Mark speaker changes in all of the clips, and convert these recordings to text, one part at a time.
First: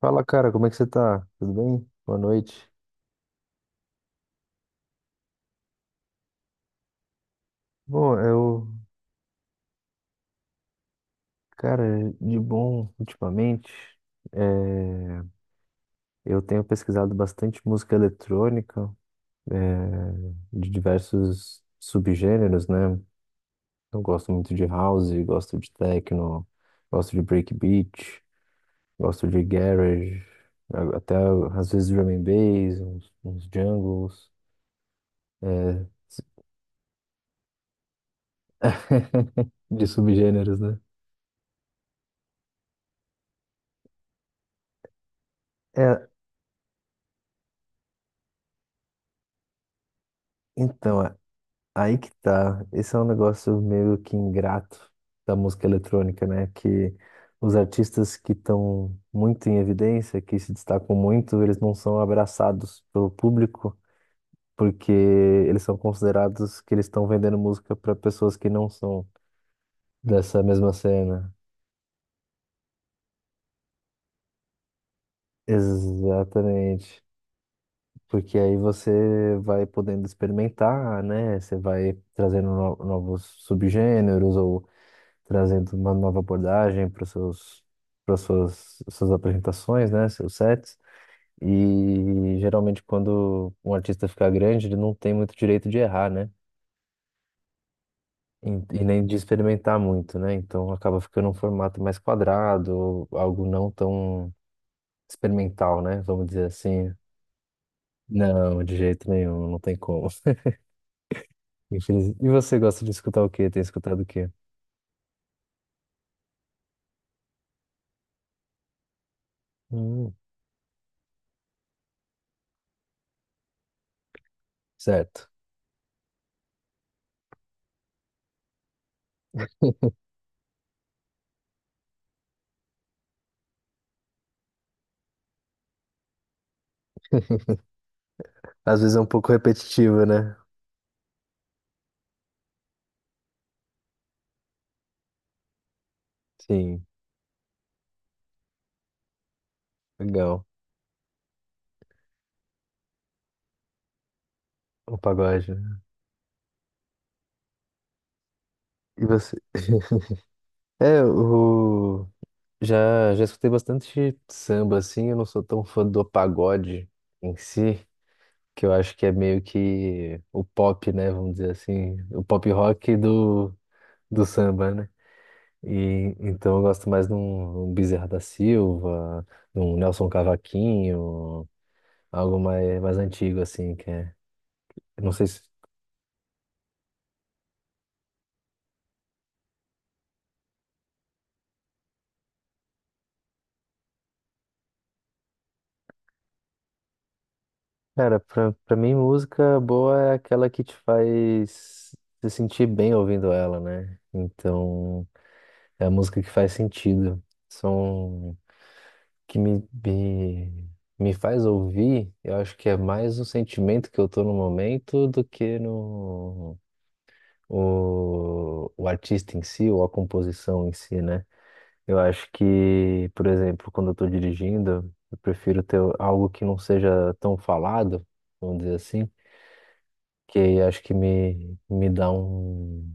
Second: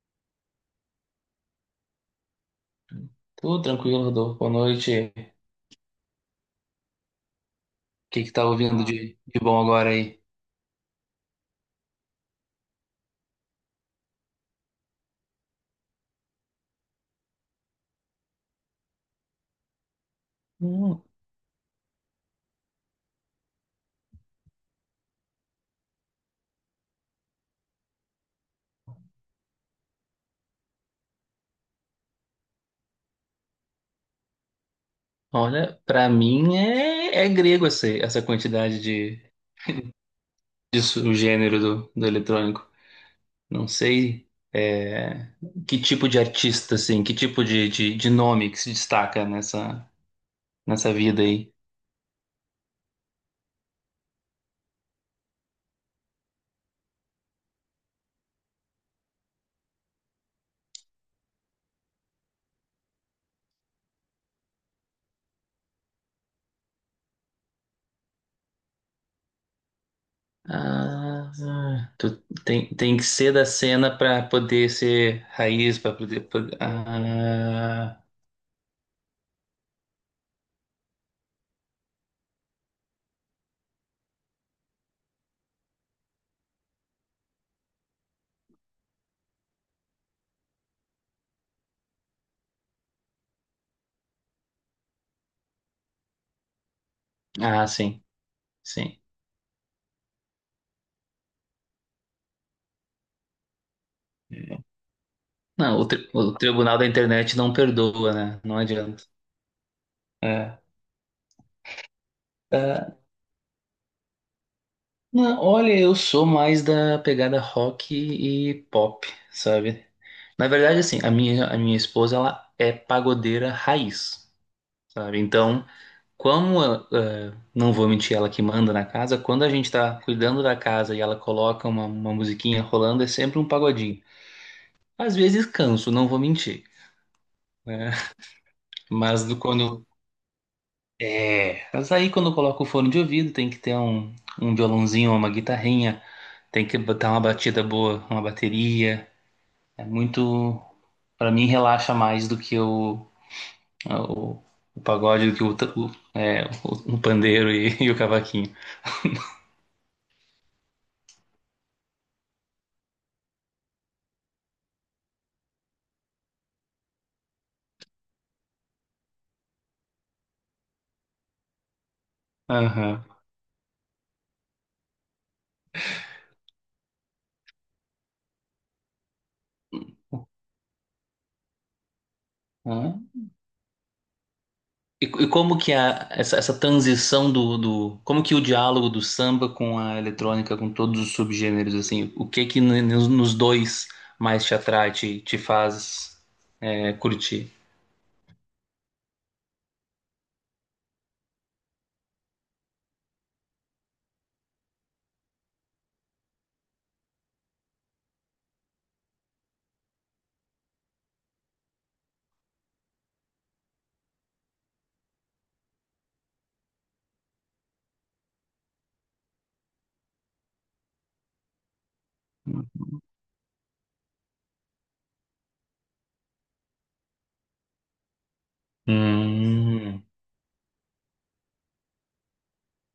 Speaker 1: Fala, cara, como é que você tá? Tudo bem? Boa noite.
Speaker 2: Tudo tranquilo, Rodolfo. Boa noite. O
Speaker 1: Bom,
Speaker 2: que que tá ouvindo de bom agora aí?
Speaker 1: cara, de bom ultimamente, eh, eu tenho pesquisado bastante música eletrônica, de
Speaker 2: Hum,
Speaker 1: diversos subgêneros, né? Eu gosto muito de house, gosto de techno, gosto de breakbeat, gosto de garage, até às vezes drum and bass, uns jungles,
Speaker 2: olha,
Speaker 1: eh,
Speaker 2: pra mim é grego essa quantidade de,
Speaker 1: de subgêneros, né?
Speaker 2: o gênero do eletrônico. Não sei é, que
Speaker 1: É,
Speaker 2: tipo de artista, assim, que tipo de nome que se destaca nessa
Speaker 1: então.
Speaker 2: vida aí.
Speaker 1: Aí que tá. Esse é um negócio meio que ingrato da música eletrônica, né? Que os artistas que estão muito em evidência, que se destacam muito, eles não são abraçados pelo público, porque eles são considerados que eles estão vendendo música para pessoas que não são dessa mesma cena.
Speaker 2: Ah, tu tem que ser da cena pra poder ser raiz, pra poder,
Speaker 1: Exatamente.
Speaker 2: Ah,
Speaker 1: Porque aí você vai podendo experimentar, né? Você vai trazendo novos subgêneros ou trazendo uma nova abordagem para seus, para suas, suas apresentações, né, seus sets. E geralmente quando um artista fica grande, ele não tem muito direito de errar, né?
Speaker 2: ah, sim,
Speaker 1: E, e
Speaker 2: sim.
Speaker 1: nem de experimentar muito, né? Então acaba ficando um formato mais quadrado, ou algo não tão
Speaker 2: Não,
Speaker 1: experimental, né? Vamos
Speaker 2: o
Speaker 1: dizer
Speaker 2: tribunal da
Speaker 1: assim.
Speaker 2: internet não perdoa, né? Não
Speaker 1: Não, de
Speaker 2: adianta.
Speaker 1: jeito nenhum, não tem como.
Speaker 2: É.
Speaker 1: E você gosta de
Speaker 2: Ah,
Speaker 1: escutar o quê? Tem escutado o quê?
Speaker 2: não, olha, eu sou mais da pegada rock e pop, sabe?
Speaker 1: Hum,
Speaker 2: Na verdade, assim, a minha esposa, ela é pagodeira raiz, sabe?
Speaker 1: certo.
Speaker 2: Então, como, não vou mentir, ela que manda na casa, quando a gente tá cuidando da casa e ela coloca uma musiquinha rolando, é sempre um pagodinho. Às vezes canso, não vou mentir, né?
Speaker 1: Às vezes é um
Speaker 2: Mas
Speaker 1: pouco
Speaker 2: do- quando,
Speaker 1: repetitivo, né?
Speaker 2: É, mas aí quando coloca o fone de ouvido, tem que ter um, um violãozinho ou uma guitarrinha, tem que
Speaker 1: Sim,
Speaker 2: botar uma batida boa, uma bateria. É
Speaker 1: legal.
Speaker 2: muito... Pra mim relaxa mais do que o, o
Speaker 1: O
Speaker 2: pagode, do que
Speaker 1: pagode,
Speaker 2: o, ta-
Speaker 1: né?
Speaker 2: o, é, o pandeiro e, e o cavaquinho.
Speaker 1: E você? É. Já escutei bastante samba, assim. Eu não sou tão fã do pagode em si, que eu acho que é meio que o pop, né? Vamos dizer assim, o pop rock
Speaker 2: Aham.
Speaker 1: do, do samba, né? E, então eu gosto mais de um, um Bezerra da Silva, de um Nelson Cavaquinho, algo mais
Speaker 2: Aham.
Speaker 1: antigo, assim, que é. Eu Não
Speaker 2: E
Speaker 1: sei se
Speaker 2: como que a, essa transição do. Como que o diálogo do samba com a eletrônica, com todos os subgêneros, assim, o que que nos, nos dois mais te atrai, te faz. É, curti.
Speaker 1: Cara, pra mim, música boa é aquela que te faz se sentir bem ouvindo ela, né? Então, é a música que faz sentido. Som que me faz ouvir, eu acho que é mais um sentimento que eu tô no momento do que no o artista em si, ou a composição em si, né? Eu acho que, por exemplo, quando eu tô dirigindo, eu prefiro ter algo que não seja tão falado, vamos dizer assim
Speaker 2: Hum.
Speaker 1: que acho que me dá um,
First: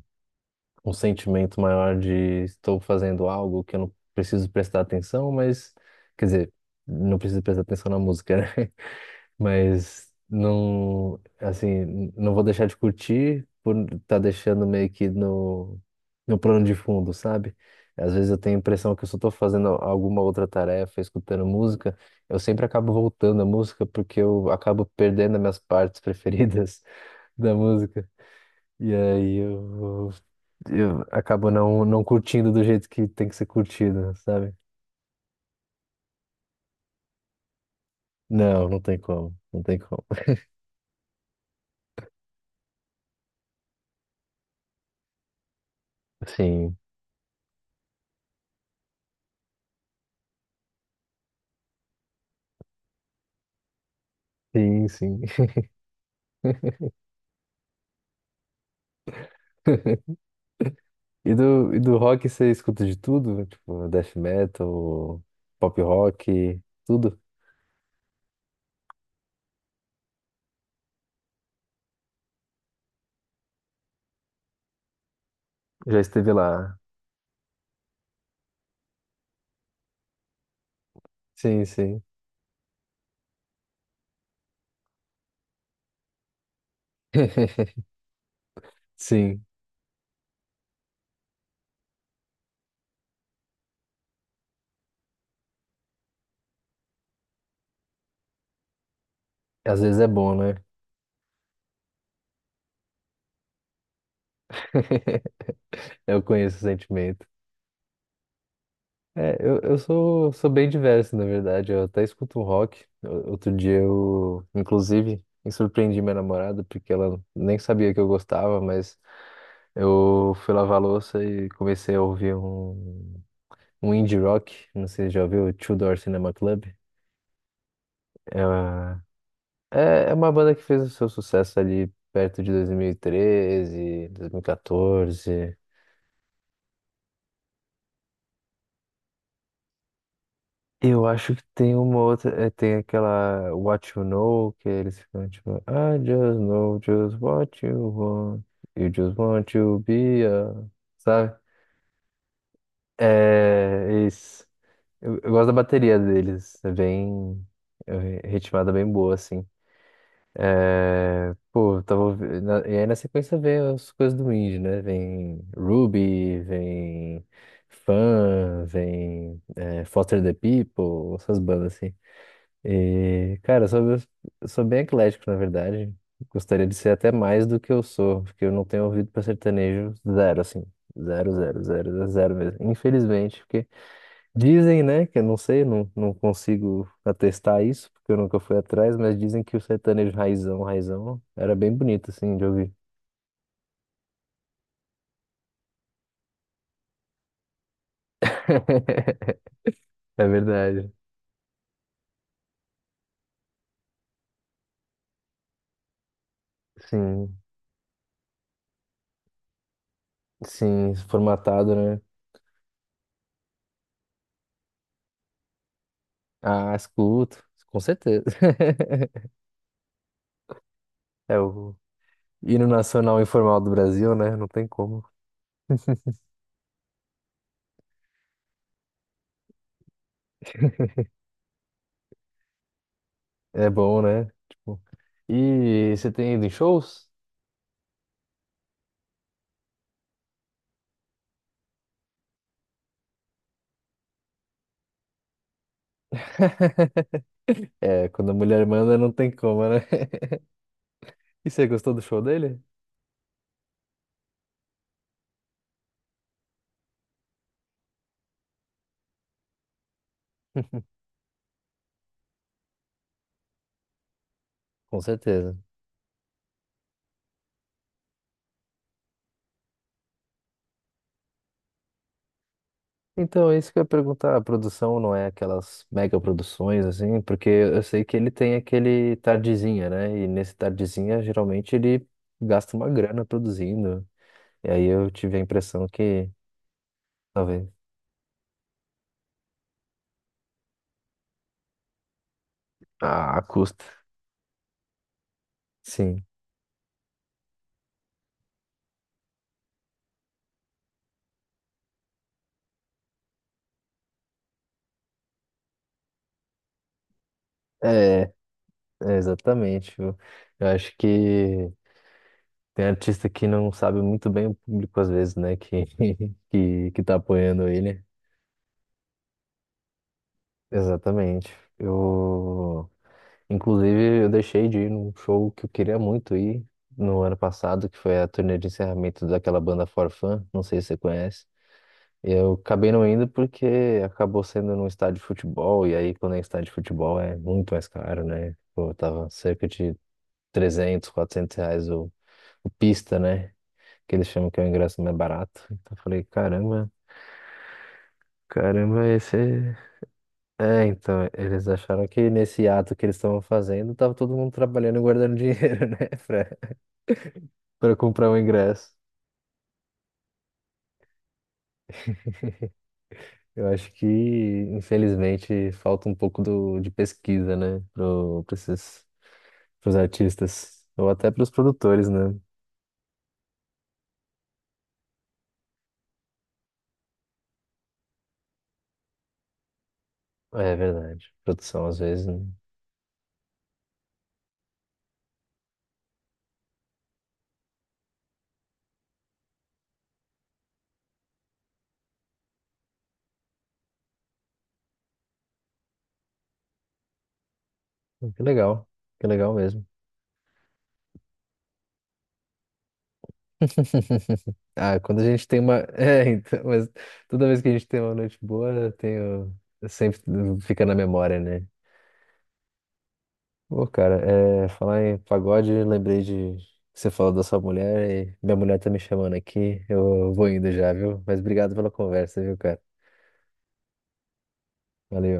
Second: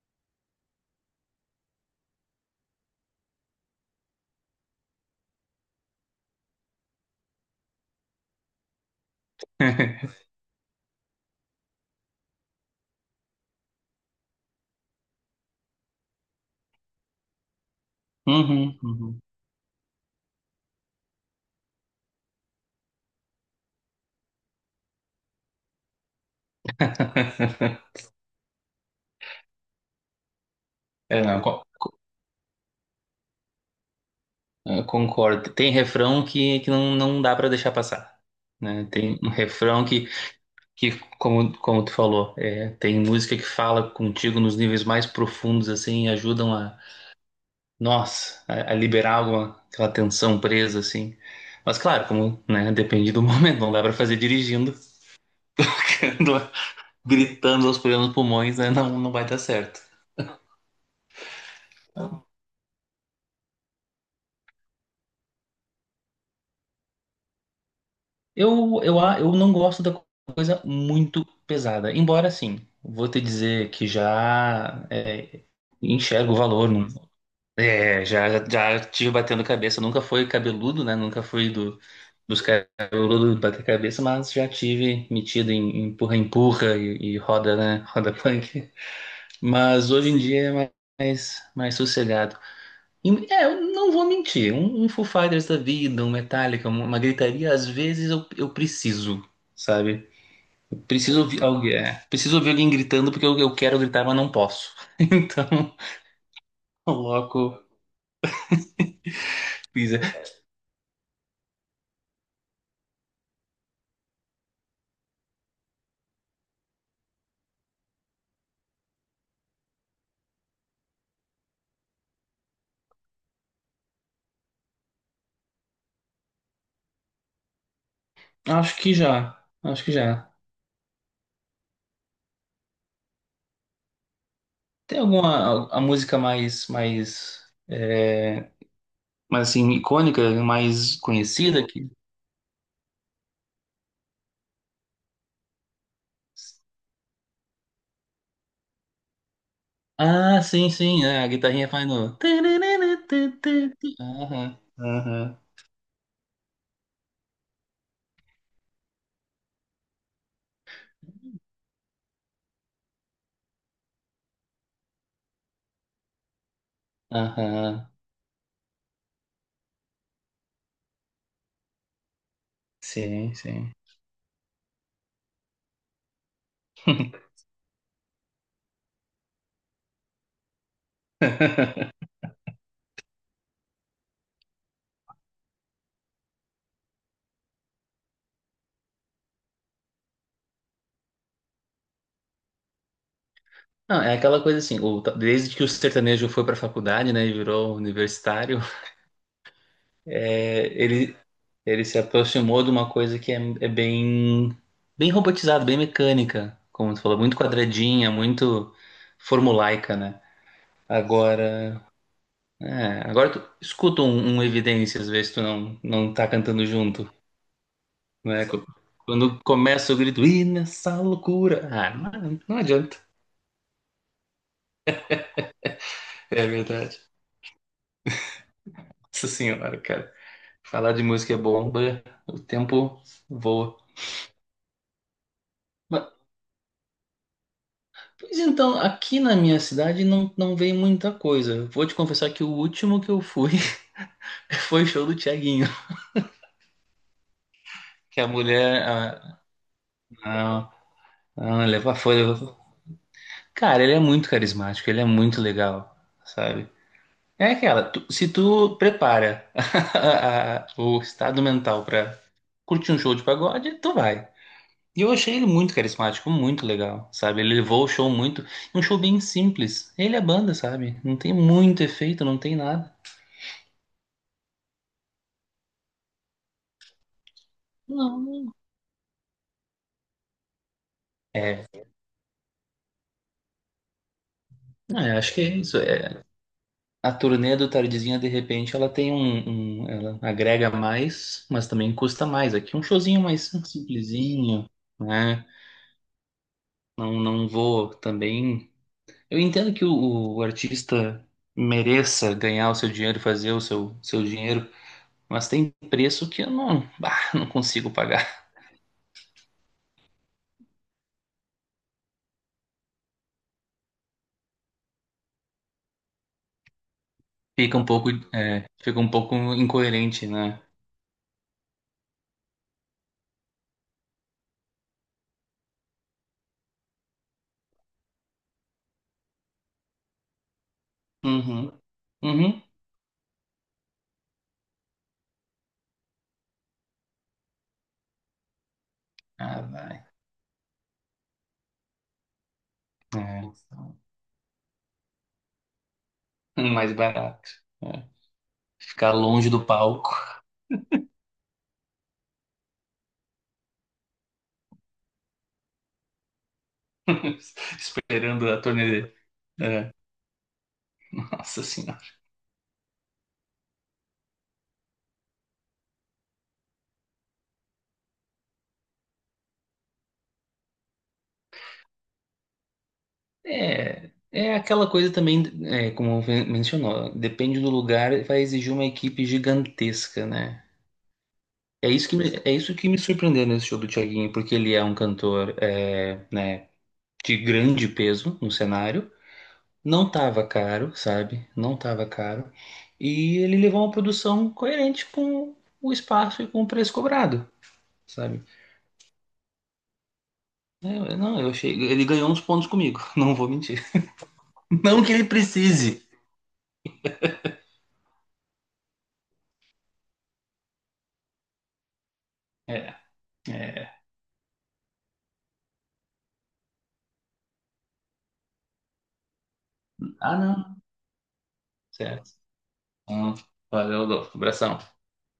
Speaker 1: um sentimento maior de estou fazendo algo que eu não preciso prestar atenção, mas, quer dizer, não preciso prestar atenção na música, né? Mas não, assim, não vou deixar de curtir por estar tá deixando meio que no, no plano de fundo, sabe? Às vezes eu tenho a
Speaker 2: Uhum,
Speaker 1: impressão que eu só
Speaker 2: uhum.
Speaker 1: estou fazendo alguma outra tarefa, escutando música, eu sempre acabo voltando à música porque eu acabo perdendo as minhas partes preferidas da música. E aí eu
Speaker 2: É, não,
Speaker 1: acabo não, não curtindo do jeito que tem que ser curtido, sabe?
Speaker 2: concordo. Tem refrão que não, não dá para deixar passar,
Speaker 1: Não, não
Speaker 2: né?
Speaker 1: tem
Speaker 2: Tem um
Speaker 1: como, não tem
Speaker 2: refrão
Speaker 1: como.
Speaker 2: que como, como tu falou, é, tem música que fala contigo nos níveis mais profundos, assim, e ajudam
Speaker 1: Sim,
Speaker 2: a, nossa, a liberar alguma, aquela tensão presa, assim. Mas claro, como, né, depende do momento, não dá para fazer dirigindo,
Speaker 1: sim, sim.
Speaker 2: gritando aos plenos pulmões, né? Não, não vai dar certo.
Speaker 1: E do rock você escuta de tudo? Tipo, death metal, pop rock, tudo?
Speaker 2: Eu não gosto da coisa muito pesada. Embora, assim, vou te dizer que
Speaker 1: Já esteve
Speaker 2: enxergo o valor.
Speaker 1: lá.
Speaker 2: Não, é, já, já tive batendo cabeça. Nunca fui cabeludo, né? Nunca fui
Speaker 1: Sim, sim.
Speaker 2: dos cabeludos bater cabeça, mas já tive metido em empurra-empurra e roda, né? Roda punk.
Speaker 1: Sim.
Speaker 2: Mas hoje em dia é mais, mais sossegado. É, eu não vou mentir. Um Foo Fighters da vida, um Metallica, uma gritaria, às vezes eu preciso,
Speaker 1: Às vezes é
Speaker 2: sabe?
Speaker 1: bom, né?
Speaker 2: Eu preciso ouvir alguém, é, preciso ouvir alguém gritando porque eu quero gritar, mas não posso. Então,
Speaker 1: Eu conheço o sentimento.
Speaker 2: coloco.
Speaker 1: É, eu
Speaker 2: Weezer.
Speaker 1: sou bem diverso, na verdade. Eu até escuto um rock. Outro dia eu, inclusive, me surpreendi minha namorada, porque ela nem sabia que eu gostava, mas eu fui lavar a louça e comecei a ouvir um, indie rock. Não sei se já ouviu, Two Door Cinema Club. É,
Speaker 2: Acho que
Speaker 1: uma-
Speaker 2: já.
Speaker 1: é,
Speaker 2: Acho que
Speaker 1: é
Speaker 2: já.
Speaker 1: uma banda que fez o seu sucesso ali perto de dois mil e treze, dois mil e
Speaker 2: Tem
Speaker 1: 2014.
Speaker 2: alguma a música mais, mais, é, mais assim, icônica, mais
Speaker 1: Eu acho que
Speaker 2: conhecida
Speaker 1: tem
Speaker 2: aqui?
Speaker 1: uma outra, tem aquela What You Know, que eles ficam tipo, I just know just what you want, you just want to be
Speaker 2: Ah,
Speaker 1: a...
Speaker 2: sim, sim, é, a
Speaker 1: Sabe?
Speaker 2: guitarrinha faz no.
Speaker 1: É, isso.
Speaker 2: Aham,
Speaker 1: eu,
Speaker 2: aham,
Speaker 1: gosto da bateria deles, é bem, é ritmada bem boa, assim. É, pô, eu tava, ouvi- na- e aí na sequência vem as coisas do indie, né? Vem Ruby, vem
Speaker 2: aham.
Speaker 1: Fun, vem Foster the People, essas bandas assim.
Speaker 2: Sim,
Speaker 1: E, cara, eu
Speaker 2: sim.
Speaker 1: sou, eu sou bem eclético, na verdade. Gostaria de ser até mais do que eu sou, porque eu não tenho ouvido para sertanejo zero, assim. Zero, zero, zero, zero mesmo. Infelizmente, porque dizem, né, que eu não sei, não, não consigo atestar isso, porque eu nunca fui atrás, mas dizem que o sertanejo raizão, raizão, era bem bonito, assim, de ouvir.
Speaker 2: Não, é aquela coisa assim, o- desde que o sertanejo foi para a faculdade, né, e virou universitário,
Speaker 1: É
Speaker 2: é,
Speaker 1: verdade.
Speaker 2: ele se aproximou de uma coisa que é, é bem, bem robotizada, bem mecânica, como tu falou, muito
Speaker 1: Sim,
Speaker 2: quadradinha, muito formulaica, né?
Speaker 1: sim, formatado,
Speaker 2: Agora,
Speaker 1: né?
Speaker 2: é, agora tu escuta um, um Evidência, às vezes tu não, não tá cantando
Speaker 1: Ah,
Speaker 2: junto,
Speaker 1: escuto, com certeza.
Speaker 2: né? Quando começa o grito, e nessa
Speaker 1: É
Speaker 2: loucura,
Speaker 1: o
Speaker 2: ah, não, não
Speaker 1: hino
Speaker 2: adianta.
Speaker 1: nacional informal do Brasil, né? Não tem como.
Speaker 2: É verdade. Nossa senhora, cara. Falar de música é bom, bê, o tempo
Speaker 1: É
Speaker 2: voa.
Speaker 1: bom, né? Tipo, e
Speaker 2: Mas,
Speaker 1: você tem ido em shows?
Speaker 2: pois então, aqui na minha cidade não, não vem muita coisa. Vou te confessar que o último que eu fui foi o show do Thiaguinho.
Speaker 1: É,
Speaker 2: Que a
Speaker 1: quando a mulher
Speaker 2: mulher,
Speaker 1: manda, não tem
Speaker 2: ah,
Speaker 1: como, né?
Speaker 2: não,
Speaker 1: E
Speaker 2: não,
Speaker 1: você gostou
Speaker 2: leva
Speaker 1: do
Speaker 2: foi,
Speaker 1: show
Speaker 2: foi.
Speaker 1: dele?
Speaker 2: Cara, ele é muito carismático, ele é muito legal, sabe? É aquela, se tu prepara o estado mental pra curtir um show de pagode, tu vai.
Speaker 1: Com
Speaker 2: E eu achei ele
Speaker 1: certeza.
Speaker 2: muito carismático, muito legal, sabe? Ele levou o show muito... Um show bem simples. Ele é banda, sabe? Não tem muito efeito, não tem nada.
Speaker 1: Então, é isso que eu ia perguntar. A produção não é aquelas mega produções, assim, porque eu sei que ele
Speaker 2: Não.
Speaker 1: tem aquele tardezinha, né? E nesse tardezinha,
Speaker 2: É,
Speaker 1: geralmente, ele gasta uma grana produzindo. E aí
Speaker 2: não,
Speaker 1: eu
Speaker 2: eu acho
Speaker 1: tive a
Speaker 2: que é isso.
Speaker 1: impressão
Speaker 2: É,
Speaker 1: que,
Speaker 2: a turnê
Speaker 1: talvez,
Speaker 2: do Tardezinha, de repente, ela tem um, ela agrega mais, mas também custa mais. Aqui um showzinho
Speaker 1: ah,
Speaker 2: mais
Speaker 1: custa.
Speaker 2: simplesinho, né?
Speaker 1: Sim.
Speaker 2: Não, não vou também. Eu entendo que o artista mereça ganhar o seu dinheiro, fazer o seu, seu dinheiro, mas tem preço que eu não, bah, não consigo
Speaker 1: É,
Speaker 2: pagar.
Speaker 1: é, exatamente. Eu acho que tem artista que não sabe muito bem o público às vezes, né? Que, que tá apoiando
Speaker 2: Fica um
Speaker 1: ele.
Speaker 2: pouco, é, fica um pouco incoerente, né?
Speaker 1: Exatamente. Eu, inclusive, eu deixei de ir num show que eu queria muito ir no ano passado, que foi a turnê de encerramento daquela banda Forfun, não sei se você conhece.
Speaker 2: Uhum.
Speaker 1: Eu
Speaker 2: Uhum.
Speaker 1: acabei não indo porque acabou sendo num estádio de futebol, e aí quando é estádio de futebol é muito mais caro, né? Pô, tava
Speaker 2: Ah,
Speaker 1: cerca de
Speaker 2: vai.
Speaker 1: R$ 300, R$ 400 o pista,
Speaker 2: É.
Speaker 1: né? Que eles chamam que é o ingresso mais barato. Então eu falei, caramba,
Speaker 2: Mais barato. É.
Speaker 1: caramba,
Speaker 2: Ficar
Speaker 1: esse.
Speaker 2: longe do
Speaker 1: É,
Speaker 2: palco,
Speaker 1: é, então, eles acharam que nesse ato que eles estavam fazendo, tava todo mundo trabalhando e guardando dinheiro, né? Pra, pra comprar o
Speaker 2: esperando a
Speaker 1: ingresso.
Speaker 2: torneira. É. Nossa senhora.
Speaker 1: Eu acho que, infelizmente, falta um pouco do, de pesquisa, né? Pra esses, pros artistas. Ou até pros produtores, né?
Speaker 2: É, é aquela coisa também, é, como mencionou, depende do lugar, vai exigir uma equipe gigantesca, né?
Speaker 1: É verdade. Produção, às vezes, né?
Speaker 2: É isso que me surpreendeu nesse show do Thiaguinho, porque ele é um cantor, é, né, de grande peso no cenário. Não tava caro, sabe? Não tava caro. E ele levou uma produção coerente com o espaço e com o preço cobrado, sabe?
Speaker 1: Que legal. Que legal mesmo.
Speaker 2: É, não, eu achei. Ele ganhou uns pontos comigo, não vou mentir.
Speaker 1: Ah,
Speaker 2: Não que
Speaker 1: quando
Speaker 2: ele
Speaker 1: a gente tem uma.
Speaker 2: precise.
Speaker 1: É, então, mas toda vez que a gente tem uma noite boa, eu tenho. Sempre fica na memória, né?
Speaker 2: É,
Speaker 1: Pô,
Speaker 2: é.
Speaker 1: cara, é, falar em pagode, lembrei de. Que você falou da sua mulher e minha mulher tá me chamando aqui. Eu
Speaker 2: Ah,
Speaker 1: vou indo
Speaker 2: não.
Speaker 1: já, viu? Mas obrigado pela
Speaker 2: Certo.
Speaker 1: conversa, viu, cara?
Speaker 2: Então, valeu, Adolfo. Abração.
Speaker 1: Valeu.